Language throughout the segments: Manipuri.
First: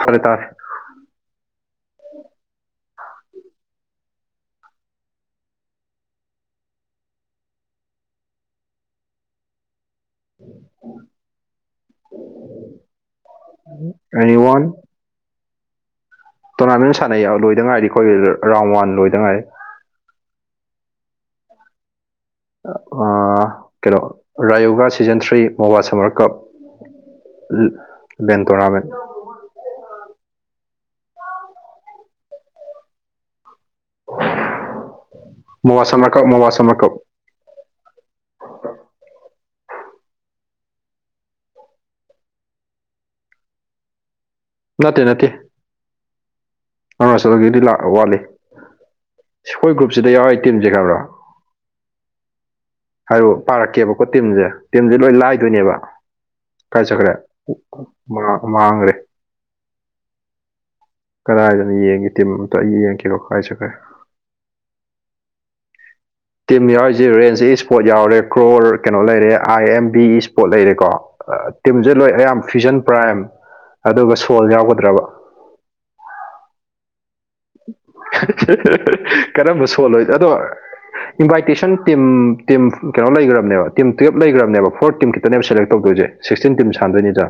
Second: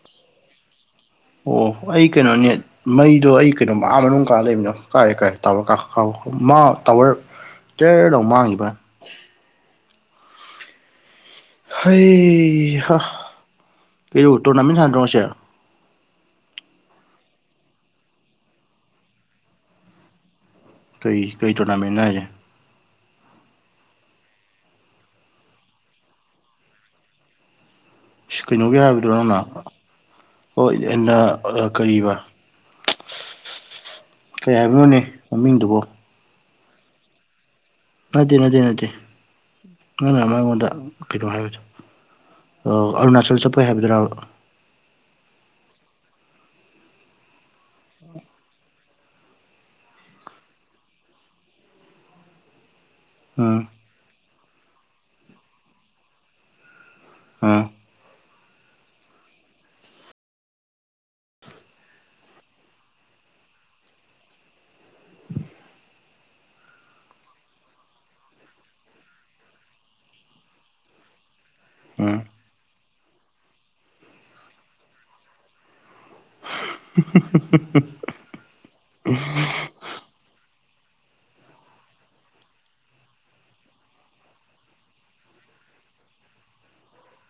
ꯐꯔꯦ ꯇꯥꯔꯦ ꯑꯣ ꯑꯩ ꯀꯩꯅꯣ ꯅꯦꯠ ꯃꯩꯗꯣ ꯑꯩ ꯀꯩꯅꯣ ꯑꯥ ꯃꯅꯨꯡ ꯀꯥ ꯂꯩꯃꯤꯅ ꯀꯥꯔꯦ ꯀꯥꯏꯔꯦ ꯇꯥꯋꯔ ꯀꯥꯎ ꯃꯥ ꯇꯥꯋꯔ [unintelligible] ꯂꯥꯎ ꯃꯥꯡꯉꯤꯕ [inaudible] ꯍꯩꯍꯥ ꯀꯩꯅꯣ ꯑꯦꯅꯤ ꯋꯥꯟ ꯇꯣꯔꯅꯥꯃꯦꯟ ꯁꯥꯟꯅꯗ꯭ꯔꯣ ꯉꯁꯤ ꯇꯣꯔꯅꯥꯃꯦꯟ ꯁꯥꯟꯅꯩ ꯂꯣꯏꯗ ꯉꯥꯏꯔꯤ ꯑꯩꯈꯣꯏ ꯔꯥꯎꯟ ꯋꯥꯟ ꯂꯣꯏꯗ ꯉꯥꯏꯔꯤ ꯀꯩ ꯀꯩ ꯇꯣꯔꯅꯥꯃꯦꯟꯅꯣ ꯍꯥꯏꯖꯦ ꯑꯥ ꯑꯥ ꯀꯩꯅꯣ ꯔꯥꯌꯣꯒꯥ ꯁꯤꯖꯟ ꯊ꯭ꯔꯤ ꯃꯣꯕꯥ ꯁꯃꯔ ꯀꯥꯞ ꯎꯝ ꯀꯩꯅꯣꯒꯤ ꯍꯥꯏꯕꯗꯨꯔꯣ ꯅꯪꯅ ꯍꯣꯏ ꯑꯩꯅ ꯀꯔꯤꯕ ꯀꯩ ꯍꯥꯏꯕꯅꯣꯅꯦ ꯃꯃꯤꯡꯗꯨꯕꯣ [unintelligible] ꯁꯥꯝꯃꯔ ꯀꯨꯞ ꯅꯠꯇꯦ ꯅꯠꯇꯦ ꯅꯠꯇꯦ ꯅꯪꯅ ꯑꯃ ꯑꯩꯉꯣꯟꯗ ꯀꯩꯅꯣ ꯍꯥꯏꯕꯗꯣ ꯑ ꯑꯔꯨꯅꯥꯆꯜ ꯆꯠꯄꯩ ꯍꯥꯏꯕꯗꯨꯔꯥꯕ ꯅꯠꯇꯦ ꯅꯠꯇꯦ ꯑꯔꯨꯅꯥꯆꯜꯒꯤꯗꯤ ꯂꯥꯛ ꯋꯥꯠꯂꯤ ꯁꯤꯈꯣꯏ ꯒ꯭ꯔꯨꯞꯁꯤꯗ ꯌꯥꯎꯔꯤ ꯇꯤꯝꯖꯦ ꯈꯕ꯭ꯔ ꯍꯥꯏꯔꯣ ꯎꯝ ꯄꯥꯔꯛꯀꯦꯕꯀꯣ ꯇꯤꯝꯖꯦ ꯇꯤꯝꯖꯦ ꯂꯣꯏ ꯂꯥꯏꯗꯣꯏꯅꯦꯕ ꯀꯥꯏ ꯆꯠꯈ꯭ꯔꯦ ꯎꯝ ꯃꯥꯡ ꯃꯥꯡꯒ꯭ꯔꯦ ꯀꯔꯥꯏꯗꯅꯣ ꯌꯦꯡꯒꯦ ꯇꯤꯝ ꯑꯝꯇ ꯑꯩ ꯌꯦꯡꯉꯛꯀꯦꯕ ꯀꯥꯢ ꯆꯠꯈ꯭ꯔꯦ ꯇꯤꯝ ꯌꯥꯎꯔꯤꯁꯦ ꯔꯦꯟꯖꯤ ꯁ꯭ꯀꯣꯠ ꯌꯥꯎꯔꯦ ꯀ꯭ꯔꯣꯔ ꯀꯩꯅꯣ ꯂꯩꯔꯦ ꯑꯥꯏ ꯑꯦꯝ ꯕꯤ ꯏꯁꯄꯣꯠ ꯂꯩꯔꯦꯀꯣ ꯇꯤꯝꯖꯦ ꯂꯣꯏ ꯎꯝ ꯑꯌꯥꯝ ꯐ꯭ꯔꯤꯖꯟ ꯄ꯭ꯔꯥꯏꯝ ꯑꯗꯨꯒ ꯁꯣꯜ ꯌꯥꯎꯒꯗ꯭ꯔꯕ [unintelligible] ꯀꯔꯝꯕ ꯁꯣꯜ ꯑꯣꯏ ꯑꯗꯣ ꯏꯟꯚꯥꯏꯇꯦꯁꯟ ꯇꯤꯝ ꯇꯤꯝ ꯀꯩꯅꯣ ꯂꯩꯒ꯭ꯔꯝꯅꯦꯕ ꯇꯤꯝ ꯇꯨꯌꯦꯜꯞ ꯂꯩꯒ꯭ꯔꯝꯅꯦꯕ ꯐꯣꯔ ꯇꯤꯝ ꯈꯤꯇꯅꯦꯕ ꯁꯦꯂꯦꯛ ꯇꯧꯗꯣꯏꯁꯦ ꯁꯤꯛꯁꯇꯤꯟ ꯇꯤꯝ ꯁꯥꯟꯗꯣꯏꯅꯤꯗ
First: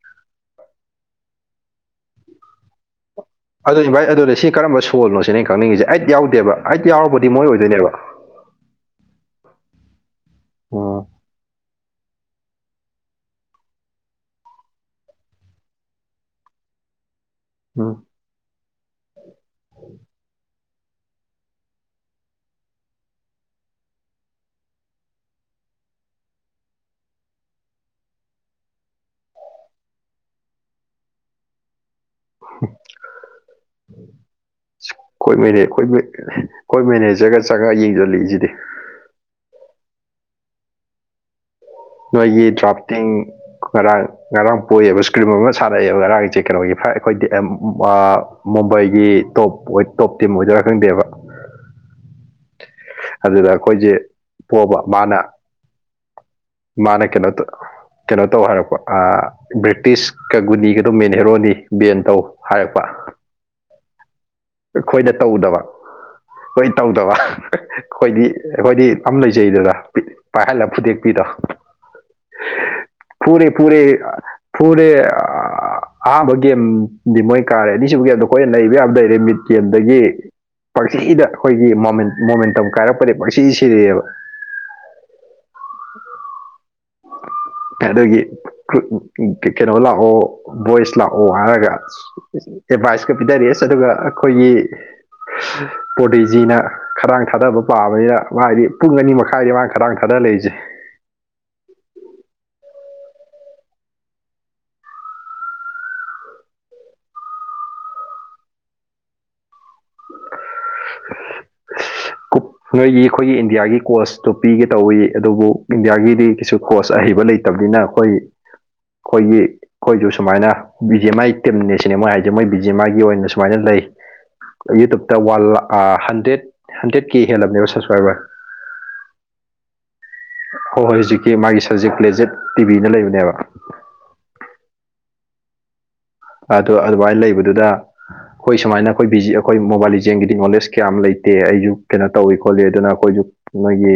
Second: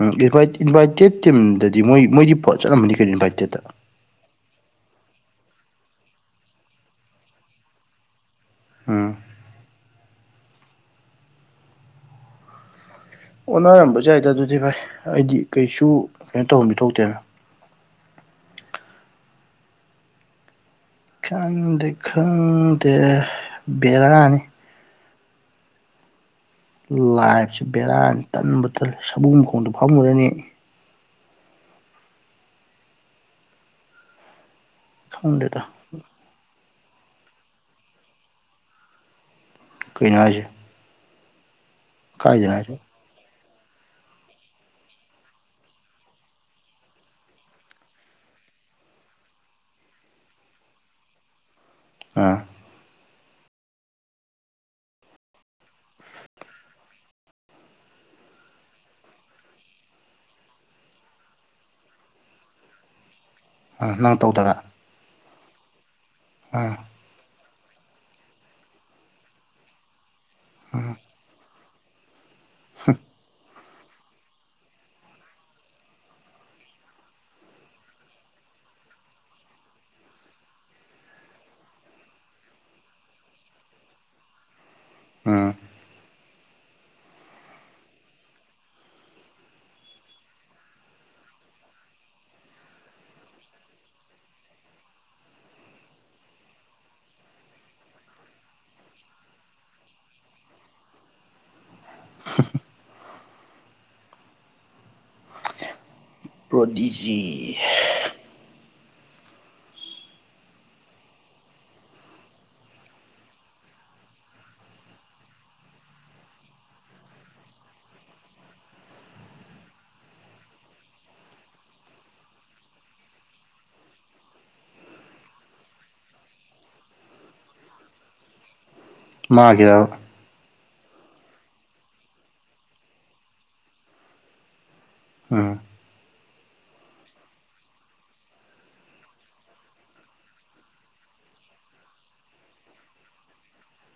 ꯎꯝ ꯏꯟꯚꯥꯏꯠ ꯏꯟꯚꯥꯏꯇꯦꯠ ꯇꯤꯝꯗꯗꯤ ꯃꯣꯏ ꯃꯣꯏꯗꯤ ꯐ ꯆꯠꯂꯝꯃꯅꯤ ꯀꯩꯅꯣ ꯏꯟꯚꯥꯏꯇꯦꯠꯇ ꯑꯗꯣ ꯏꯟꯚꯥꯏꯠ ꯑꯗꯨꯅꯦ ꯁꯤ ꯀꯔꯝꯕ ꯁꯣꯜꯅꯣ ꯁꯤꯅꯦ ꯑꯩ ꯈꯪꯅꯤꯡꯉꯤꯁꯦ ꯑꯩꯠ ꯌꯥꯎꯗꯦꯕ ꯑꯩꯠ ꯌꯥꯎꯔꯕꯨꯗꯤ ꯃꯣꯏ ꯑꯣꯏꯗꯣꯏꯅꯦꯕ ꯎꯝ ꯋꯥ ꯑꯣꯅꯔꯝꯕꯖꯨ ꯌꯥꯏꯗ ꯑꯗꯨꯗꯤ ꯚꯥꯏ ꯑꯩꯗꯤ ꯀꯩꯁꯨ ꯀꯩꯅꯣ ꯇꯧꯕꯝꯗꯤ ꯊꯣꯛꯇꯦꯅ [unintelligible] ꯈꯪꯗꯦ ꯈꯪꯗꯦ ꯚꯦꯔꯥꯅꯤ ꯂꯥꯏꯐꯁꯦ ꯚꯦꯔꯥꯅꯦ ꯇꯟꯕꯨ ꯇꯜꯂꯦ ꯁꯃꯨ ꯃꯈꯣꯡꯗ ꯐꯝꯃꯨꯔꯅꯤ ꯑꯩ [unintelligible] ꯈꯪꯗꯦꯗ ꯈꯣꯏ ꯃꯦꯅꯦꯖꯔꯒ ꯆꯪꯉ ꯌꯦꯡꯖꯜꯂꯤꯖꯤꯗꯤ ꯀꯩꯅꯣ ꯍꯥꯏꯖꯦ ꯅꯣꯏꯒꯤ ꯍꯥꯏꯁꯦ ꯗ꯭ꯔꯥꯐꯇꯤꯡ ꯉꯔꯥꯡ ꯉꯔꯥꯡ ꯄꯣꯌꯦꯕ ꯏꯁꯀ꯭ꯔꯤꯝ ꯑꯃ ꯁꯥꯟꯅꯩꯌꯦꯕ ꯉꯔꯥꯡꯖꯦ ꯀꯩꯅꯣꯒꯤ ꯐꯥꯢꯚ ꯑꯩꯈꯣꯏ [unintelligible] ꯃꯨꯝꯕꯩꯒꯤ ꯇꯣꯞ ꯑꯣꯏ ꯇꯣꯞ ꯇꯤꯝ ꯑꯣꯏꯗꯣꯏꯔꯥ ꯈꯪꯗꯦꯕ ꯑꯥ ꯑꯗꯨꯗ ꯑꯩꯈꯣꯏꯖꯦ ꯄꯣꯕ ꯃꯥꯅ ꯃꯥꯅ ꯀꯩꯅꯣ ꯇ ꯀꯩꯅꯣ ꯇꯧ ꯍꯥꯏꯔꯛꯄ ꯑꯥ ꯕ꯭ꯔꯤꯇꯤꯁꯀ ꯒꯨꯅꯤꯒꯗꯣ ꯃꯦꯟ ꯍꯦꯔꯣꯅꯤ ꯕꯦꯟ ꯇꯧ ꯍꯥꯏꯔꯛꯄ ꯑ ꯅꯪ ꯇꯧꯗꯕ ꯑꯩꯈꯣꯏꯗ ꯇꯧꯗꯕ ꯍꯣꯏ ꯑꯥ ꯇꯧꯗꯕ ꯈꯣꯏꯗꯤ ꯑꯩꯈꯣꯏꯗꯤ ꯑꯝ ꯂꯩꯖꯩꯗꯅ ꯄꯥꯏꯍꯜꯂ ꯑꯥ ꯐꯨꯗꯦꯛꯄꯤꯗꯣ ꯐꯨꯔꯦ ꯐꯨꯔꯦ ꯐꯨꯔꯦ ꯑ ꯑꯍꯥꯝꯕ ꯒꯦꯝꯗꯤ ꯃꯣꯏ ꯀꯥꯔꯦ ꯑꯅꯤꯁꯨꯕ ꯒꯦꯝꯗꯣ ꯑꯩꯈꯣꯏꯅ ꯅꯩꯕ ꯌꯥꯕ ꯅꯩꯔꯦ ꯃꯤꯠ ꯒꯦꯝꯗꯒꯤ ꯄꯔꯁꯤꯗ ꯑꯈꯣꯏꯒꯤ ꯃꯣꯃꯦꯟ ꯃꯣꯃꯦꯟꯇꯝ ꯀꯥꯏꯔꯛꯄꯗꯩ ꯄꯪꯁꯤ ꯁꯤꯔꯦꯕ ꯎꯝ [inaudible] ꯑꯗꯒꯤ [unintelligible] ꯀꯩꯅꯣ ꯂꯥꯛꯑꯣ ꯚꯣꯏꯁ ꯂꯥꯛꯑꯣ ꯍꯥꯏꯔꯒ ꯑꯦꯗꯚꯥꯏꯁꯀ ꯄꯤꯙꯔꯛꯑꯦ ꯑꯁ ꯑꯗꯨꯒ ꯑꯈꯣꯏꯒꯤ ꯄꯣꯗꯤꯖꯤꯅ ꯈꯗꯥꯡ ꯊꯥꯗꯕ ꯄꯥꯕꯅꯤꯅ ꯃꯥꯗꯤ ꯄꯨꯡ ꯑꯅꯤ ꯃꯈꯥꯏꯅꯤ ꯃꯅꯥ ꯈꯗꯥꯡ ꯊꯥꯗ ꯂꯩꯖꯦ [inaudible] ꯄ꯭ꯔꯣꯗꯤꯖꯤ [inaudible] ꯀꯨꯞ ꯅꯣꯏꯒꯤ ꯑꯩꯈꯣꯏꯒꯤ ꯏꯟꯗꯤꯌꯥꯒꯤ ꯀꯣꯁꯇꯣ ꯄꯤꯒꯦ ꯇꯧꯏ ꯑꯗꯨꯕꯨ ꯏꯟꯗꯤꯌꯥꯒꯤꯗꯤ ꯀꯩꯁꯨ ꯀꯣꯁ ꯑꯍꯩꯕ ꯂꯩ ꯇꯕꯤꯅ ꯈꯣꯏꯒꯤ ꯈꯣꯏꯒꯤ ꯈꯣꯏꯁꯨ ꯁꯨꯃꯥꯏꯅ ꯕꯤ ꯖꯦ ꯃꯥꯏ ꯇꯤꯝꯅꯦ ꯁꯤꯅꯦ ꯃꯣꯏ ꯍꯥꯏꯁꯦ ꯃꯣꯏ ꯕꯤ ꯖꯦ ꯃꯥꯏꯒꯤ ꯑꯣꯏꯅ ꯁꯨꯃꯥꯏꯅ ꯂꯩ꯫ ꯌꯨꯇ꯭ꯌꯨꯇ ꯋꯥꯟ ꯂꯥꯛ ꯑ ꯍꯟꯗ꯭ꯔꯦꯠ ꯍꯟꯗ꯭ꯔꯦꯠ ꯀꯦ ꯍꯦꯜꯂꯕꯅꯦꯕ ꯁꯞꯁꯀ꯭ꯔꯥꯏꯕꯔ ꯃꯥꯒꯤꯔꯕ ꯍꯣꯏ ꯍꯣꯏ ꯍꯧꯖꯤꯛꯀꯤ ꯃꯥꯒꯤ ꯁꯕꯖꯦꯛ ꯄ꯭ꯂꯦꯖꯦꯠ ꯇꯤꯕꯤꯅ ꯂꯩꯕꯅꯦꯕ ꯑꯥ ꯑꯗꯨ ꯑꯗꯨꯃꯥꯏ ꯂꯩꯕꯗꯨꯗ ꯑꯩꯈꯣꯏ ꯁꯨꯃꯥꯏꯅ ꯑꯩꯈꯣꯏ ꯕꯤꯖꯤ ꯑꯩꯈꯣꯏ ꯃꯣꯕꯥꯏꯜ ꯂꯤꯖꯦꯡꯒꯤꯗꯤ ꯅꯣꯂꯦꯖ ꯀꯌꯥꯝ ꯂꯩꯇꯦ ꯑꯩꯁꯨ ꯀꯩꯅꯣ ꯇꯧꯏ ꯈꯣꯠꯂꯤ ꯑꯗꯨꯅ ꯑꯩꯈꯣꯏꯁꯨ ꯅꯣꯏꯒꯤ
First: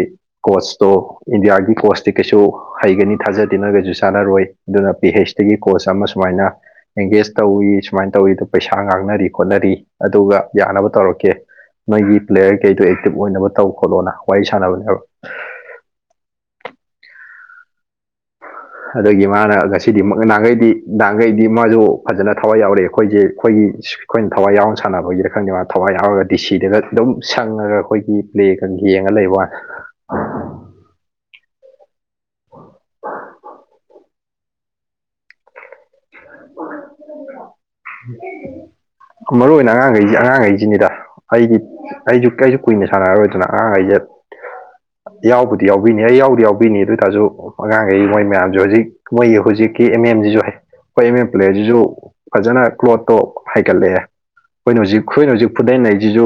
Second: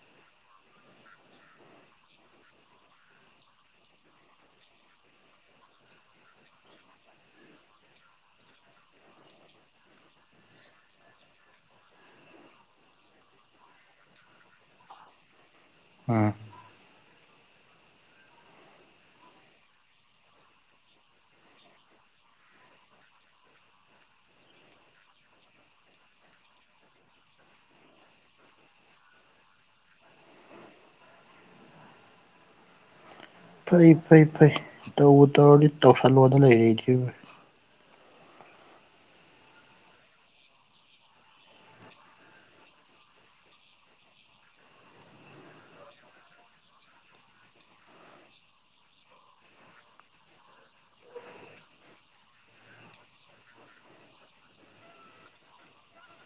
ꯀꯣꯆꯇꯣ ꯏꯟꯗꯤꯌꯥꯒꯤ ꯀꯣꯆꯇꯤ ꯀꯩꯁꯨ ꯍꯩꯒꯅꯤ ꯊꯥꯖꯗꯦ ꯅꯪꯒꯁꯨ ꯆꯥꯟꯅꯔꯣꯏ ꯑꯗꯨꯅ ꯄꯤ ꯍꯩꯁꯇꯤꯒꯤ ꯀꯣꯆ ꯑꯃ ꯁꯨꯃꯥꯏꯅ ꯑꯦꯡꯒꯦꯖ ꯇꯧꯏ ꯁꯨꯃꯥꯏꯅ ꯇꯧꯏꯗꯣ ꯄꯩꯁꯥ ꯉꯥꯡꯅꯔꯤ ꯈꯣꯠꯅꯔꯤ ꯑꯗꯨꯒ ꯌꯥꯅꯕ ꯇꯧꯔꯛꯀꯦ ꯅꯣꯏꯒꯤ ꯄ꯭ꯂꯦꯌꯔ ꯀꯩꯗꯣ ꯑꯦꯛꯇꯤꯞ ꯑꯣꯏꯅꯕ ꯇꯧ ꯈꯣꯠꯂꯣꯅ ꯋꯥꯔꯤ ꯁꯥꯟꯅꯕꯅꯦꯕ ꯎꯝ ꯑꯗꯨꯒꯤ ꯃꯥꯅ ꯉꯁꯤꯗꯤ ꯅꯍꯥꯟꯒꯩꯗꯤ ꯅꯍꯥꯟꯒꯩꯗꯤ ꯃꯥꯁꯨ ꯐꯖꯅꯥ ꯊꯋꯥꯏ ꯌꯥꯎꯔꯛꯑꯦ ꯑꯩꯈꯣꯏꯁꯦ ꯑꯩꯈꯣꯏꯒꯤ ꯑꯩꯈꯣꯏꯅ ꯊꯋꯥꯏ ꯌꯥꯎꯔꯅ ꯁꯥꯟꯅꯕꯒꯤꯔ ꯈꯪꯗꯦꯕ ꯃꯥ ꯊꯋꯥꯏ ꯌꯥꯎꯔꯒ ꯗꯤ ꯁꯤꯗꯒ ꯑꯗꯨꯝ ꯁꯪꯉꯒ ꯑꯩꯈꯣꯏꯒꯤ ꯄ꯭ꯂꯦꯒ ꯌꯦꯡꯉ ꯂꯩꯕ ꯋꯥꯅꯦ ꯐꯩ ꯐꯩ ꯐꯩ ꯇꯧꯕꯨ ꯇꯧꯔꯗꯤ ꯇꯧꯁꯜꯂꯣꯗ ꯂꯩꯔꯦ ꯑꯩꯗꯤ ꯕꯥꯏ ꯃꯔꯨ ꯑꯣꯏꯅ ꯑꯉꯥꯡꯈꯩꯁꯤ ꯑꯉꯥꯡꯈꯩꯁꯤꯅꯤꯗ ꯑꯩꯗꯤ ꯑꯩꯖꯨ ꯑꯩꯁꯨ ꯀꯨꯏꯅ ꯁꯥꯟꯅꯔꯔꯣꯏꯗꯅ ꯑꯉꯥꯡꯈꯩꯁꯦ ꯌꯥꯎꯕꯨꯗꯤ ꯌꯥꯎꯕꯤꯅꯤ ꯑꯩ ꯌꯥꯎꯕꯨꯗꯤ ꯌꯥꯎꯕꯤꯅꯤ ꯑꯗꯨ ꯑꯣꯏꯇꯥꯁꯨ ꯑꯉꯥꯡꯈꯩ ꯃꯣꯏ ꯃꯌꯥꯝꯁꯨ ꯍꯧꯖꯤꯛ ꯃꯣꯏꯒꯤ ꯍꯧꯖꯤꯛꯀꯤ ꯑꯦꯝ ꯑꯦꯝꯁꯤꯁꯨ ꯍꯩ ꯑꯩꯈꯣꯏ ꯑꯦꯝ ꯑꯦꯝ ꯄ꯭ꯂꯦꯁꯤꯁꯨ ꯐꯖꯅꯥ ꯀ꯭ꯂꯣꯠꯇꯣ ꯍꯩꯒꯠꯂꯛꯑꯦ ꯑꯩꯈꯣꯏꯅ ꯍꯧꯖꯤꯛ ꯑꯩꯈꯣꯏꯅ ꯍꯧꯖꯤꯛ ꯐꯨꯗꯠ ꯅꯩꯁꯤꯁꯨ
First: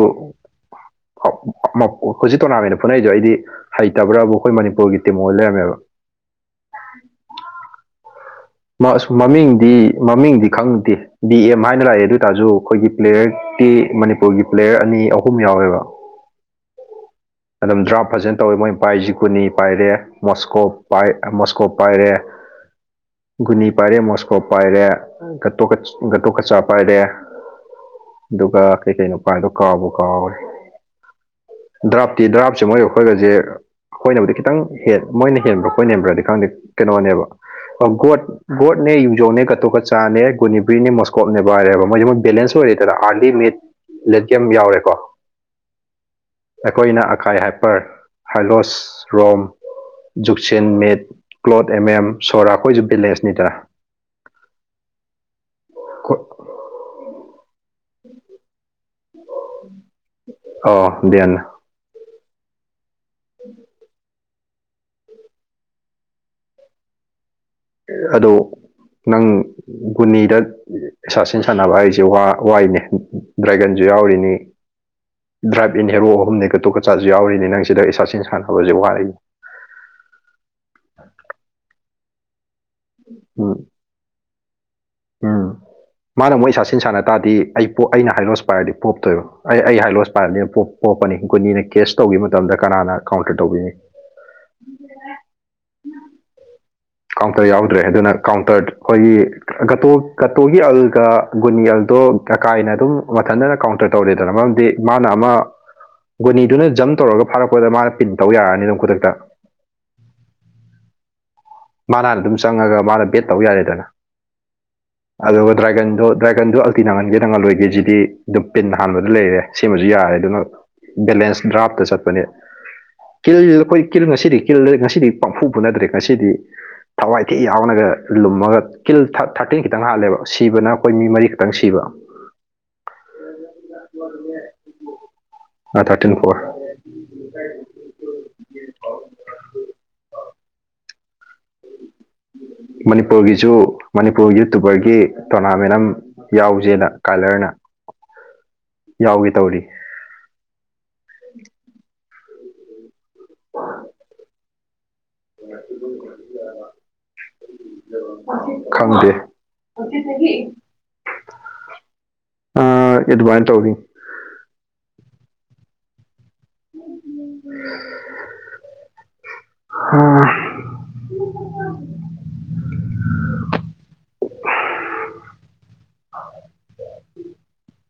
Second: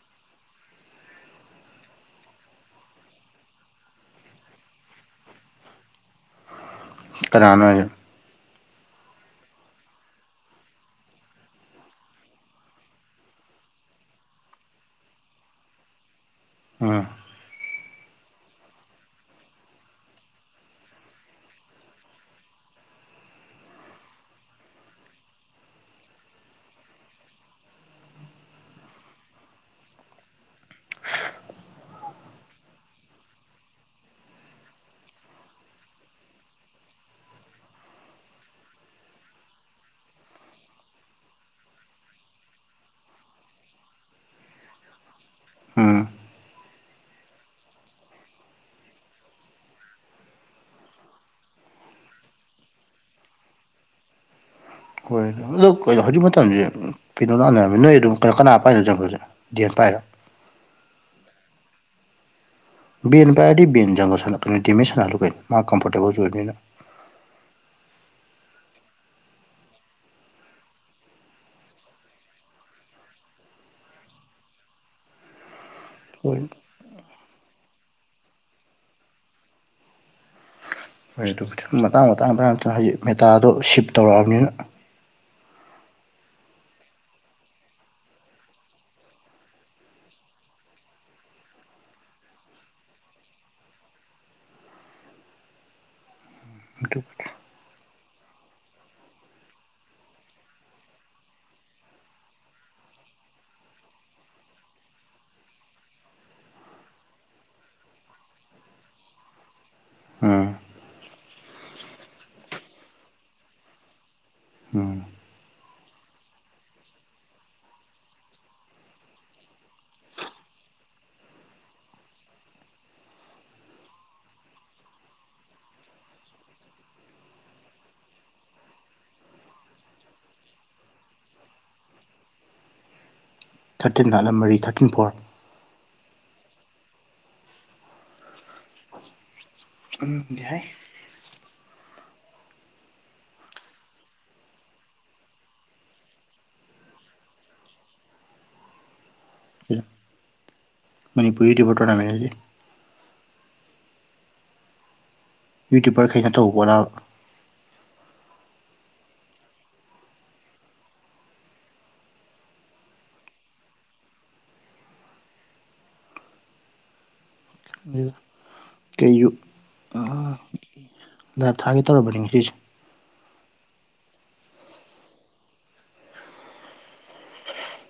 [unintelligible] ꯍꯧꯖꯤꯛ ꯇꯣꯔꯅꯥꯃꯦꯟꯗ ꯐꯨꯅꯔꯤꯗꯣ ꯑꯩꯗꯤ ꯍꯩꯇꯕ꯭ꯔꯥꯕꯨ ꯑꯩꯈꯣꯏ ꯃꯅꯤꯄꯨꯔꯒꯤ ꯇꯤꯝ ꯑꯣꯏꯅ ꯂꯩꯔꯝꯃꯦꯕ ꯀꯅꯥꯅꯣ ꯍꯥꯏꯁꯦ ꯃꯁ ꯃꯃꯤꯡꯗꯤ ꯃꯃꯤꯡꯗꯤ ꯈꯪꯗꯦ ꯕꯤ ꯑꯦꯝ ꯍꯥꯏꯅ ꯂꯥꯛꯑꯦ ꯑꯗꯨ ꯑꯣꯏꯇꯥꯁꯨ ꯑꯩꯈꯣꯏꯒꯤ ꯄ꯭ꯂꯦꯌꯔ ꯇꯤ ꯃꯅꯤꯄꯨꯔꯒꯤ ꯄ꯭ꯂꯦꯌꯔ ꯑꯅꯤ ꯑꯍꯨꯝ ꯌꯥꯎꯋꯦꯕ ꯑꯥ ꯑꯗꯨꯝ ꯗ꯭ꯔꯥꯐ ꯐꯖꯅꯥ ꯇꯧꯋꯦ ꯃꯣꯏ ꯄꯥꯏꯁꯤ ꯒꯨꯅꯤ ꯄꯥꯏꯔꯦ ꯃꯣꯁꯀꯣꯞ ꯄꯥꯏ ꯃꯣꯁꯀꯣꯞ ꯄꯥꯏꯔꯦ ꯒꯨꯅꯤ ꯄꯥꯏꯔꯦ ꯃꯣꯁꯀꯣꯞ ꯄꯥꯏꯔꯦ ꯒꯇꯣꯛꯒꯥꯠ ꯒꯇꯣꯛꯀꯆꯥ ꯄꯥꯏꯔꯦ ꯑꯗꯨꯒ ꯀꯩꯀꯩꯅꯣ ꯄꯥꯏꯕꯗꯣ ꯀꯥꯎꯕꯨ ꯀꯥꯎꯔꯦ ꯗ꯭ꯔꯥꯐꯇꯤ ꯗ꯭ꯔꯥꯐꯁꯦ ꯃꯣꯏ ꯑꯩꯈꯣꯏꯒꯁꯦ ꯑꯩꯈꯣꯏꯅꯕꯨꯗꯤ ꯈꯤꯇꯪ ꯍꯦꯟ ꯃꯣꯏꯅ ꯍꯦꯟꯕ꯭ꯔꯥ ꯑꯩꯈꯣꯏꯅ ꯍꯦꯟꯕ꯭ꯔꯥꯗꯤ ꯈꯪꯗꯦ ꯀꯩꯅꯣꯅꯦꯕ ꯑ ꯒꯣꯗ ꯒꯣꯗꯅꯦ ꯌꯨꯖꯣꯡꯅꯦ ꯒꯇꯣꯛꯀꯆꯥꯅꯦ ꯒꯨꯅꯤꯕ꯭ꯔꯤꯅꯦ ꯃꯣꯁꯀꯣꯞꯅꯦ ꯄꯥꯏꯔꯦ ꯃꯣꯏ ꯃꯣꯏ ꯕꯦꯂꯦꯟꯁ ꯑꯣꯏꯔꯦ ꯇꯦꯗꯥ ꯑꯔꯂꯤ ꯃꯤꯠ ꯂꯦꯗ ꯒꯦꯝ ꯌꯥꯎꯔꯦꯀꯣ ꯎꯝ ꯑꯩꯈꯣꯏꯅ ꯑꯀꯥꯏ ꯍꯥꯏꯞꯄꯔ ꯍꯥꯏꯂꯣꯁ ꯔꯣꯝ ꯖꯨꯛꯁꯦꯟ ꯃꯤꯠ ꯀ꯭ꯂꯣꯠ ꯑꯦꯝ ꯑꯦꯝ ꯁꯣꯔꯥ ꯑꯩꯈꯣꯏꯁꯨ ꯕꯦꯂꯦꯟꯁꯅꯤꯗꯅ ꯑꯗꯨ ꯀꯩꯅꯣ ꯍꯧꯖꯤꯛ ꯃꯇꯝꯁꯦ ꯀꯩꯅꯣ ꯂꯥꯟꯅꯔꯝꯅꯦ ꯅꯣꯏ ꯑꯗꯨꯝ ꯀ ꯀꯅꯥ ꯄꯥꯏꯅꯣ ꯖꯪꯒꯜꯁꯦ ꯗꯦꯟ ꯄꯥꯏꯔꯣ ꯑꯣ ꯗꯦꯟ ꯕꯦꯟ ꯄꯥꯏꯔꯗꯤ ꯕꯦꯟ ꯖꯪꯒꯜ [unintelligible] ꯁꯅꯍꯜꯂꯨ ꯀꯩꯅ‌ꯣ ꯃꯥ ꯀꯝꯐꯣꯔꯇꯦꯕꯜꯁꯨ ꯑꯣꯏꯕꯅꯤꯅ ꯑꯗꯣ ꯅꯪ ꯒꯨꯅꯤꯗ ꯑꯦꯁꯥꯁꯤꯟ ꯁꯥꯟꯅꯕ ꯍꯥꯏꯁꯦ ꯋꯥ ꯋꯥꯏꯅꯦ ꯗ ꯗ꯭ꯔꯥꯏꯒꯟꯁꯨ ꯌꯥꯎꯔꯤꯅꯤ ꯗ꯭ꯔꯥꯏꯞ ꯏꯟ ꯍꯦꯔꯣ ꯍꯣꯏ ꯑꯍꯨꯝꯅꯤ ꯒꯇꯣꯀꯆꯥꯁꯨ ꯌꯥꯎꯔꯤꯅꯤ ꯅꯪ ꯁꯤꯗ ꯏꯁꯥꯁꯤꯟ ꯁꯥꯟꯅꯕꯁꯦ ꯋꯥꯏꯅ [unintelligible] ꯍꯣꯏ ꯑꯗꯨꯕꯨꯗꯤ ꯃꯇꯥꯡ ꯃꯇꯥꯡ ꯃꯇꯥꯡ ꯃꯦꯇꯥꯗꯣ ꯎꯝ ꯁꯤꯞ ꯇꯧꯔꯛꯑꯕꯅꯤꯅ ꯎꯝ ꯃꯥꯅ ꯃꯣꯏ ꯏꯁꯥꯁꯤꯟ ꯁꯥꯟꯅ ꯇꯥꯔꯗꯤ ꯑꯩ ꯄꯣ ꯑꯩꯅ ꯍꯥꯏꯂꯣꯁ ꯄꯥꯏꯔꯗꯤ ꯄꯣꯞꯇꯣꯏꯕ ꯑꯩ ꯑꯩ ꯍꯥꯏꯂꯣꯁ ꯄꯥꯏꯕꯅꯤꯅ ꯄꯣꯞ ꯄ‌ꯣꯞꯄꯅꯤ ꯨꯒꯨꯟꯅꯤꯅ ꯀꯦꯁ ꯇꯧꯈꯤꯕ ꯃꯇꯝꯗ ꯀꯅꯥꯅ ꯀꯥꯎꯟꯇꯔ ꯇꯧꯕꯤꯅꯤ [inaudible] [unintelligible] ꯀꯥꯎꯟꯇꯔ ꯌꯥꯎꯗ꯭ꯔꯦ ꯑꯗꯨꯅ ꯀꯥꯎꯟꯇꯔ ꯑꯩꯈꯣꯏꯒꯤ ꯒꯇꯣ ꯒꯇꯣꯒꯤ ꯑꯜꯒ ꯒꯨꯟꯅꯤ ꯑꯜꯗꯣ ꯑꯀꯥꯏꯅ ꯑꯗꯨꯝ ꯃꯊꯟꯗꯅ ꯀꯥꯎꯟꯇꯔ ꯇꯧꯔꯦꯗꯅ ꯃꯔꯝꯗꯤ ꯃꯥꯅ ꯑꯃ ꯒꯨꯅꯤꯗꯨꯅ ꯖꯝ ꯇꯧꯔꯒ ꯐꯥꯔꯛꯄꯗ ꯃꯥꯅ ꯄꯤꯟ ꯇꯧ ꯌꯥꯔꯅꯤ ꯑꯗꯨꯝ ꯈꯨꯗꯛꯇ ꯎꯝ ꯃꯥꯟ ꯍꯥꯟ ꯑꯗꯨꯝ ꯆꯪꯉꯒ ꯃꯥꯅ ꯕꯦꯠ ꯇꯧ ꯌꯥꯔꯦꯗꯅ ꯎꯝ ꯑꯗꯨꯒ ꯗ꯭ꯔꯥꯏꯒꯟꯗꯣ ꯗ꯭ꯔꯥꯏꯒꯟꯖꯨ ꯑꯜꯇꯤꯅ ꯑꯣꯟꯒꯦ ꯅꯪꯍꯜ ꯂꯣꯏꯒꯦꯖꯤꯗꯤ ꯑꯗꯨꯝ ꯄꯤꯟ ꯍꯥꯟꯕꯗ ꯂꯩꯔꯦ ꯁꯤꯃꯖꯨ ꯌꯥꯔꯦ ꯑꯗꯨꯅ ꯕꯦꯂꯦꯟꯁ ꯗ꯭ꯔꯥꯐꯇ ꯆꯠꯄꯅꯤ ꯀꯤꯜꯁꯤꯖꯨ ꯑꯩꯈꯣꯏ ꯀꯤꯜ ꯉꯁꯤꯗꯤ ꯀꯤꯜ ꯉꯁꯤꯗꯤ ꯄꯥꯡꯐꯨ ꯐꯨꯅꯗ꯭ꯔꯦ ꯉꯁꯤꯗꯤ ꯊꯋꯥꯏ ꯊꯤ ꯌꯥꯎꯅꯒ ꯂꯨꯝꯃꯒ ꯀꯤꯜ ꯊꯥꯔ ꯊꯥꯔꯇꯤꯟ ꯈꯤꯇꯪ ꯍꯥꯜꯂꯦꯕ ꯁꯤꯕꯅ ꯑꯩꯈꯣꯏ ꯃꯤ ꯃꯔꯤ ꯈꯛꯇꯪ ꯁꯤꯕ ꯊꯥꯔꯇꯤꯟ ꯂꯥꯠꯂꯝ ꯃꯔꯤ ꯊꯥꯔꯇꯤꯟ ꯐꯣꯔ ꯑ ꯊꯥꯔꯇꯤꯟ ꯐꯣꯔ [unintelligible] ꯎꯝ ꯌꯥꯏ ꯃꯅꯤꯄꯨꯔꯒꯤꯁꯨ ꯃꯅꯤꯄꯨꯔ ꯌꯨꯇꯨꯕꯔꯒꯤ ꯇꯣꯔꯅꯥꯃꯦꯟ ꯑꯝ ꯌꯥꯎꯖꯦꯅ ꯀꯂꯔꯅ ꯌꯥꯎꯒꯦ ꯇꯧꯔꯤ ꯃꯅꯤꯄꯨꯔ ꯌꯨꯇꯨꯕꯔ ꯇꯔꯣꯅꯃꯦꯟ ꯍꯥꯏꯗꯤ ꯌꯨꯇꯨꯕꯔ ꯈꯩꯅ ꯇꯧꯕꯔꯥ [unintelligible] ꯈꯪꯗꯦ ꯍꯪꯆꯤꯠꯇꯒꯤ ꯑ ꯑꯦꯗꯨꯕꯥꯥꯏꯟ ꯇꯧꯋꯤ ꯑꯗꯨ ꯀꯩꯌꯨ ꯑ ꯂꯥꯏꯞ ꯊꯥꯒꯦ ꯇꯧꯔꯕꯅ‌ꯦ ꯉꯁꯤꯁ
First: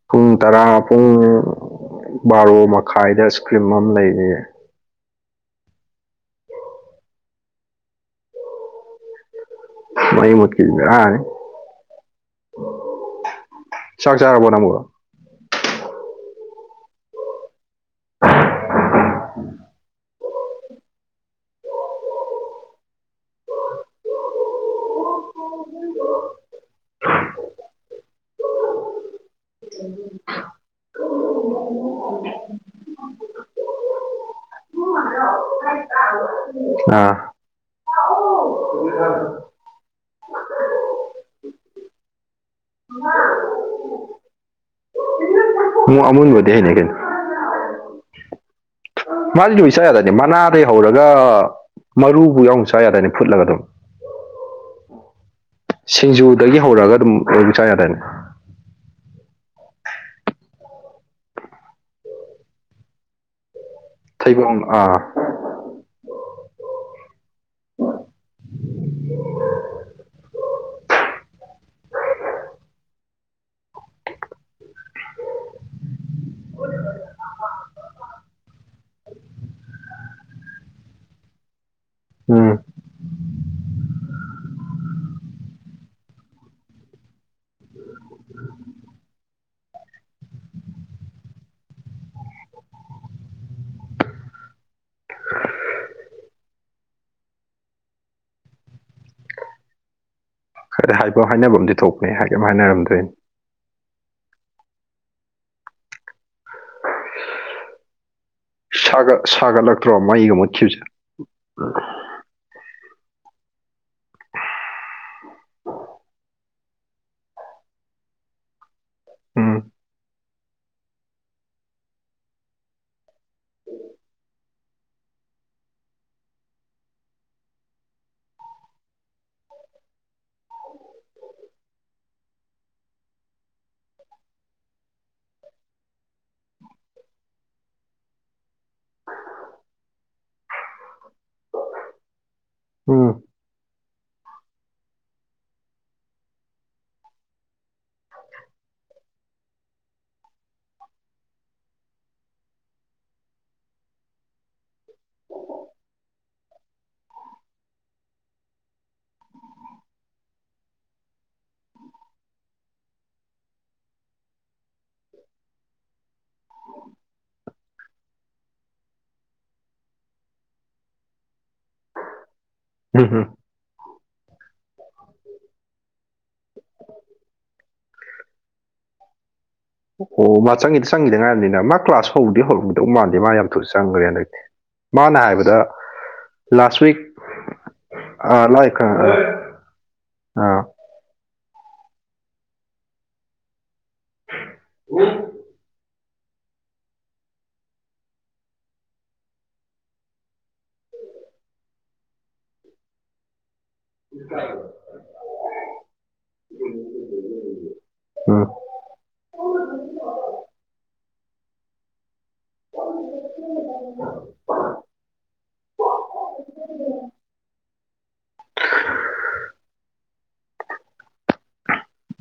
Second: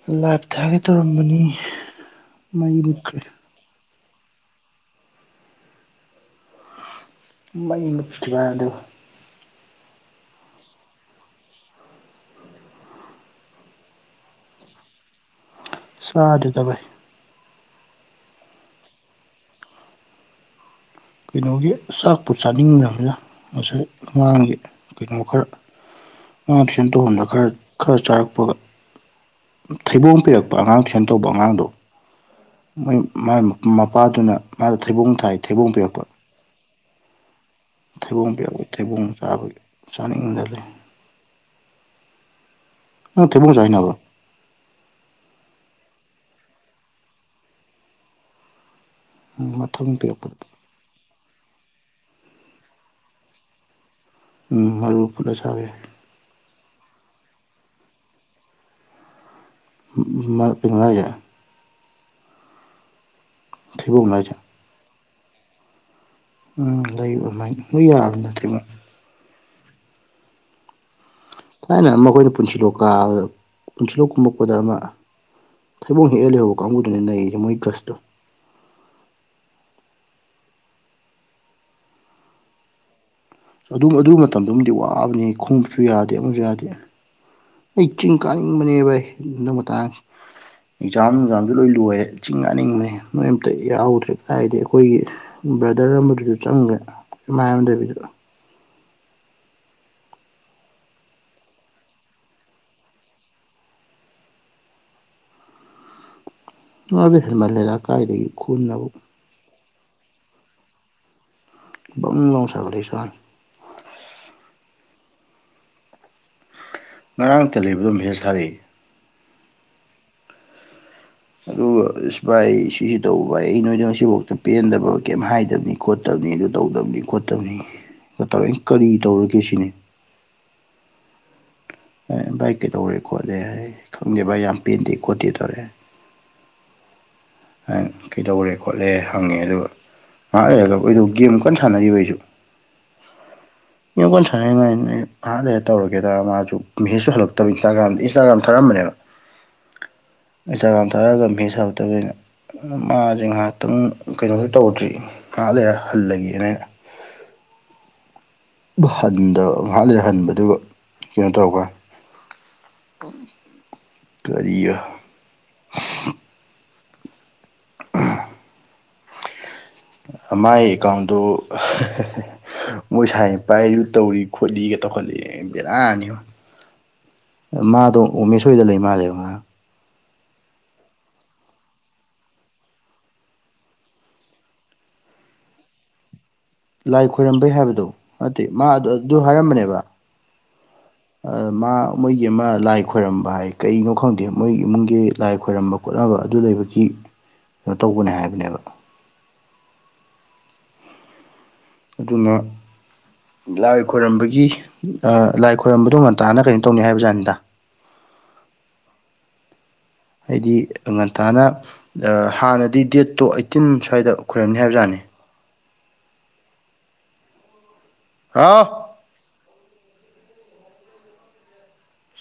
ꯄꯨꯡ ꯂꯥꯏꯞ ꯇꯔꯥ ꯊꯥꯒꯦ ꯄꯨꯡ ꯇꯧꯔꯝꯕꯅꯤ ꯕꯥꯔꯣ ꯃꯩ ꯃꯨꯠꯈ꯭ꯔꯦ ꯃꯈꯥꯏꯗ ꯏꯁꯀ꯭ꯔꯤꯝ ꯑꯃ ꯂꯩꯔꯤꯌꯦ ꯃꯩ ꯃꯨꯠ ꯈꯤꯕꯥꯟ ꯑꯗꯨ ꯃꯩ ꯃꯨꯠꯈꯤ [unintelligible] ꯕꯦꯔꯥꯅꯦ ꯆꯥꯛ ꯆꯥꯔꯕꯣ ꯅꯪꯕꯨ ꯆꯥꯗ꯭ꯔꯤꯗ ꯕꯥꯥꯏ ꯀꯩꯅꯣꯒꯤ ꯆꯥꯛꯄꯨ ꯆꯥꯅꯤꯡꯗꯕꯅꯤꯗ ꯉꯁꯥꯏ ꯑꯉꯥꯡꯒꯤ ꯀꯩꯅꯣ ꯈꯔ ꯉꯥ ꯁꯦꯝ ꯇꯣꯛꯑꯝꯕ ꯈꯔ ꯈꯔ ꯆꯥꯔꯛꯄꯒ ꯊꯩꯕꯣꯡ ꯄꯤꯔꯛꯄ ꯑꯉꯥꯡ ꯇꯨꯏꯁꯟ ꯇꯧꯕ ꯑꯉꯥꯡꯗꯣ ꯃꯣꯏ ꯃꯥꯏ ꯃꯄꯥꯗꯨꯅ ꯃꯥꯗꯣ ꯊꯩꯕꯣꯡ ꯊꯥꯏ ꯊꯩꯕꯣꯡ ꯄꯤꯔꯛꯄ ꯑꯥ ꯊꯩꯕꯣꯡ ꯄꯤꯔꯛꯄꯩ ꯊꯩꯕꯣꯡ ꯆꯥꯕꯩ ꯆꯥꯅꯤꯡꯗꯂ‌ꯦ ꯅꯪ ꯊꯩꯕꯣꯡꯖꯦ ꯍꯩꯅꯕꯔꯣ ꯑꯃꯨ ꯑꯃꯨꯟꯕꯗꯤ ꯍꯩꯅꯩ ꯀꯩꯅꯣ ꯃꯥꯗꯤ ꯂꯣꯏ ꯆꯥ ꯃꯊꯪ ꯌꯥꯗꯏꯅꯦ ꯄꯤꯔꯛꯄꯗ ꯃꯅꯥꯗꯩ ꯍꯧꯔꯒ ꯃꯔꯨꯕꯨ ꯌꯥꯎꯅ ꯆꯥ ꯌꯥꯗꯏꯅꯦ ꯐꯨꯠꯂꯒ ꯑꯗꯨꯝ ꯎꯝ ꯃꯔꯨ ꯐꯨꯠꯂ ꯆꯕꯌꯥꯏ ꯁꯤꯡꯖꯨꯗꯒꯤ ꯍꯧꯔꯒ ꯑꯗꯨꯝ ꯂꯣꯏꯅ ꯆꯥ ꯌꯥꯗꯥꯏꯅꯦ [unintelligible] ꯊꯩꯕꯣꯡ [unintelligible] ꯊꯩꯕꯣꯡ ꯑꯥ ꯎꯝ ꯂꯩꯕ ꯑꯃꯥꯏ ꯂꯣꯏ ꯌꯥꯕ [unintelligible] ꯊꯥꯏꯅ ꯑꯃ ꯑꯩꯈꯣꯏꯅ ꯄꯨꯟꯁꯤꯂꯣꯛ ꯀꯥꯕꯗ ꯄꯨꯟꯁꯤꯂꯣꯛ ꯀꯨꯝꯃꯛꯄꯗ ꯑꯃ ꯊꯩꯕꯣꯡ ꯍꯦꯛꯑ ꯂꯩꯍꯧꯕ ꯀꯥꯡꯕꯨꯗꯨꯅꯦ ꯅꯩꯔꯤꯗꯣ ꯃꯣꯏ ꯒꯠꯁꯇꯣ ꯎꯝ ꯑꯗꯨꯝ ꯑꯗꯨ ꯃꯇꯝꯗꯨꯃꯗꯤ ꯋꯥꯕꯅꯤ ꯈꯣꯡꯎꯞꯁꯨ ꯌꯥꯗꯦ ꯑꯃꯁꯨ ꯌꯥꯗꯦ ꯑꯩ ꯆꯤꯡ ꯀꯥꯅꯤꯡꯕꯅꯦ ꯕꯥꯏ ꯍꯟꯗꯥꯛ ꯃꯇꯥꯡꯁꯦ ꯑꯦꯛꯖꯥꯝ ꯅꯨꯡꯖꯥꯝꯁꯨ ꯂꯣꯏ ꯂꯣꯏꯔꯦ ꯆꯤꯡ ꯀꯅꯤꯡꯕꯅꯦ ꯅꯣꯏ ꯑꯝꯇ ꯌꯥꯎꯗ꯭ꯔꯦ ꯍꯥꯏꯗꯤ ꯑꯩꯈꯣꯏꯒꯤ ꯕ꯭ꯔꯗꯔ ꯑꯃꯒꯤꯗꯨꯁꯨ ꯆꯪꯒꯔꯦ ꯀꯩꯝ ꯍꯥꯏꯔꯝꯗꯕꯤꯗ ꯈꯔꯗꯤ ꯍꯥꯏꯕ ꯍꯥꯏꯅꯕꯝꯗꯤ ꯊꯣꯛꯄꯅꯦ ꯍꯥꯏ ꯀꯩꯝ ꯍꯥꯏꯅꯔꯝꯗ꯭ꯔꯦꯅꯦ ꯃꯥꯗꯤ ꯍꯦꯟꯃꯜꯂꯦꯗ ꯀꯥꯏꯗꯒꯤ ꯈꯨꯠꯅꯕꯨ ꯁꯥꯒꯠ ꯁꯥꯒꯠꯂꯛꯇ꯭ꯔꯣ ꯃꯩꯒ ꯃꯨꯠꯈꯤꯕꯁꯦ ꯕꯪ ꯂꯥꯎ ꯁꯥꯒꯠꯂꯦ ꯏꯁꯥꯁꯦ ꯉꯔꯥꯡ ꯇꯦꯜꯍꯩꯕꯗꯣ ꯃꯦꯁꯦꯁ ꯊꯥꯔꯛꯑꯦ ꯎꯝ ꯑꯗꯨꯒ ꯑꯁ ꯚꯥꯏ ꯁꯤꯁꯤ ꯇꯧꯕ ꯑꯩ ꯅꯣꯏꯗ ꯉꯁꯤꯐꯥꯎꯗ ꯄꯦꯟꯗꯕ ꯀꯩꯝ ꯍꯥꯏꯗꯕꯅꯤ ꯈꯣꯠꯇꯕꯅꯤ ꯑꯗꯨ ꯇꯧꯗꯕꯅꯤ ꯈꯣꯠꯇꯕꯅꯤ ꯇꯧꯔꯦ ꯑꯩꯅ ꯀꯔꯤ ꯇꯧꯔꯒꯦ ꯁꯤꯅꯤ ꯑꯦ ꯚꯥꯏ ꯀꯩꯗꯧꯔꯦ ꯈꯣꯠꯂꯦ ꯍꯥꯏ ꯈꯪꯗꯦ ꯚꯥꯏ ꯌꯥꯝ ꯄꯦꯟꯗꯦ ꯈꯣꯠꯇꯦ ꯇꯧꯔꯛꯑꯦ ꯍꯥꯏ ꯀꯩꯗꯧꯔꯦ ꯈꯣꯠꯂꯦ ꯍꯪꯉꯦ ꯑꯗꯨꯒ ꯉꯩꯍꯥꯛ ꯂꯩꯔꯒ ꯑꯩꯗꯣ ꯒꯦꯝ ꯀꯟꯅ ꯁꯥꯟꯅꯔꯤꯕ ꯑꯩꯁꯨ [inaudible] ꯒꯦꯝ ꯀꯟ ꯁꯥꯟꯅꯔꯤꯉꯥꯏꯗ ꯑꯩꯅ ꯉꯩꯍꯥꯛꯂꯩꯔ ꯇꯧꯔꯒꯦꯗ ꯃꯥꯁꯨ ꯃꯦꯁꯦꯖꯁꯨ ꯍꯜꯂꯛꯇꯕꯩ ꯏꯟꯁꯇꯥꯒ꯭ꯔꯥꯝ ꯏꯟꯁꯇꯥꯒ꯭ꯔꯥꯝꯗ ꯊꯥꯔꯝꯕꯅꯦꯕ [inaudible] ꯏꯟꯁꯇꯥꯒ꯭ꯔꯥꯝꯗ ꯊꯥꯔꯛꯑꯒ ꯃꯦꯁꯦꯁ ꯍꯜꯂꯜꯇꯕꯗꯨꯗ ꯑꯩꯅ ꯃꯥꯁꯦ ꯉꯩꯍꯥꯛꯇꯪ ꯀꯩꯅꯣꯁꯨ ꯇꯧꯗ꯭ꯔꯤ ꯉꯩꯍꯥꯛ ꯂꯩꯔ ꯍꯜꯂꯒꯦꯅ ꯑꯩꯅ ꯍꯟꯗꯕ ꯉꯥꯏꯍꯥꯛ ꯂꯩꯔ ꯍꯟꯕ ꯑꯗꯨꯒ ꯀꯩꯅꯣ ꯇꯧꯔꯛꯄꯋꯥꯅꯤ [inaudible] ꯀꯔꯤ ꯃꯥꯏ ꯑꯦꯀꯥꯎꯟꯗꯨ ꯃꯣꯏ ꯎꯝ ꯎꯝ ꯁꯥꯏꯅ ꯄꯥꯏ ꯇꯧꯔꯤ ꯈꯣꯠꯂꯤꯒ ꯇꯧꯈꯠꯂꯛꯑꯦ ꯕꯦꯔꯥꯅꯤꯉꯣ ꯃꯥꯗꯣ ꯎꯃꯦꯁ ꯍꯣꯏꯗ ꯂꯩ ꯃꯥꯜꯂꯦ ꯉꯔꯥꯡ ꯑꯣ ꯃꯥ ꯆꯪꯒꯤ ꯆꯪꯒꯤꯗ ꯉꯥꯏꯔꯤꯝꯅꯤꯅ ꯃꯥ ꯀ꯭ꯂꯥꯁ ꯍꯧꯗꯤ ꯍꯧꯔꯝꯒꯤꯗꯧ ꯃꯥꯟꯗꯦ ꯃꯥ ꯌꯥꯝ ꯊꯨꯅ ꯆꯪꯈ꯭ꯔꯦ ꯍꯟꯗꯛꯇꯤ ꯃꯥꯅ ꯍꯥꯏꯕꯗ ꯂꯥꯁ ꯋꯤꯛ ꯂꯥꯏ ꯈꯣꯏꯔꯝꯕꯩ ꯍꯥꯏꯕꯗꯣ ꯅꯠꯇꯦ ꯂꯥꯏꯛ ꯃꯥꯗꯨ ꯑꯗꯨ ꯑꯥ ꯍꯥꯏꯔꯝꯕꯅꯦꯕ ꯑ ꯃꯥ ꯃꯣꯏꯒꯤ ꯑꯃ ꯂꯥꯏ ꯈꯣꯏꯔꯝꯕ ꯍꯥꯏ ꯀꯩꯅꯣ ꯈꯪꯗꯦ ꯃꯣꯏ ꯏꯃꯨꯡꯒꯤ ꯂꯥꯏ ꯈꯣꯏꯔꯝꯕ ꯈꯣꯠꯅꯕ ꯑꯗꯨ ꯂꯩꯕꯒꯤ ꯀꯩꯅꯣ ꯇꯧꯕꯅꯦ ꯍꯥꯏꯕꯅꯦꯕ ꯑꯗꯨꯅ ꯂꯥꯏ ꯈꯣꯏꯔꯝꯕꯒꯤ ꯑ ꯂꯥꯏ ꯈꯣꯏꯔꯝꯕꯗꯨ ꯉꯟꯇꯥꯅ ꯀꯩꯅꯣ ꯇꯧꯅꯤ ꯍꯥꯏꯕꯖꯥꯠꯅꯤꯗ ꯎꯝ ꯍꯥꯏꯗꯤ ꯉꯟꯇꯥꯅ ꯑ ꯍꯥꯟꯅꯗꯤ ꯗꯦꯠꯇꯣ ꯑꯥꯏꯠꯇꯤꯟ ꯁ꯭ꯋꯥꯏꯗ ꯈꯣꯢꯔꯝꯅꯤ ꯍꯥꯏꯕꯖꯥꯠꯅꯦ ꯍꯥꯥꯎ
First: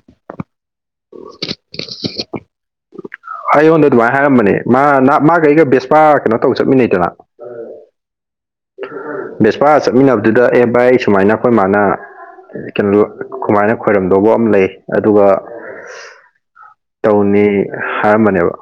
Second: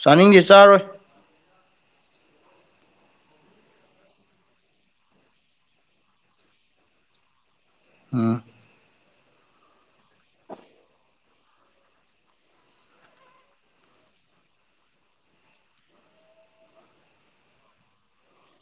ꯆꯥꯅꯤꯡꯗꯦ ꯆꯥꯔꯔꯣꯏ [inaudible] ꯍꯥꯏꯌ‌ꯣꯟꯗ ꯑꯗꯨꯃꯥꯏ ꯍꯥꯏꯔꯝꯕꯅꯦ ꯃꯥ ꯃꯥꯒ ꯑꯩꯒ ꯕꯦꯁꯄꯥ ꯀꯩꯅꯣ ꯇꯧ ꯆꯠꯃꯤꯟꯅꯩꯗꯅ ꯑꯥ ꯕꯦꯁꯄꯥ ꯆꯠꯃꯤꯟꯅꯕꯗꯨꯗ ꯑꯦ ꯚꯥꯏ ꯑꯩ ꯁꯨꯃꯥꯏꯅ ꯑꯩꯈꯣꯏ ꯃꯥꯅ ꯀꯩꯅꯣ ꯀꯨꯃꯥꯏꯅ ꯈꯣꯏꯔꯝꯗꯧꯕ ꯑꯃ ꯂꯩ ꯑꯗꯨꯒ ꯇꯧꯅꯤ ꯍꯥꯏꯔꯝꯕꯅꯦꯕ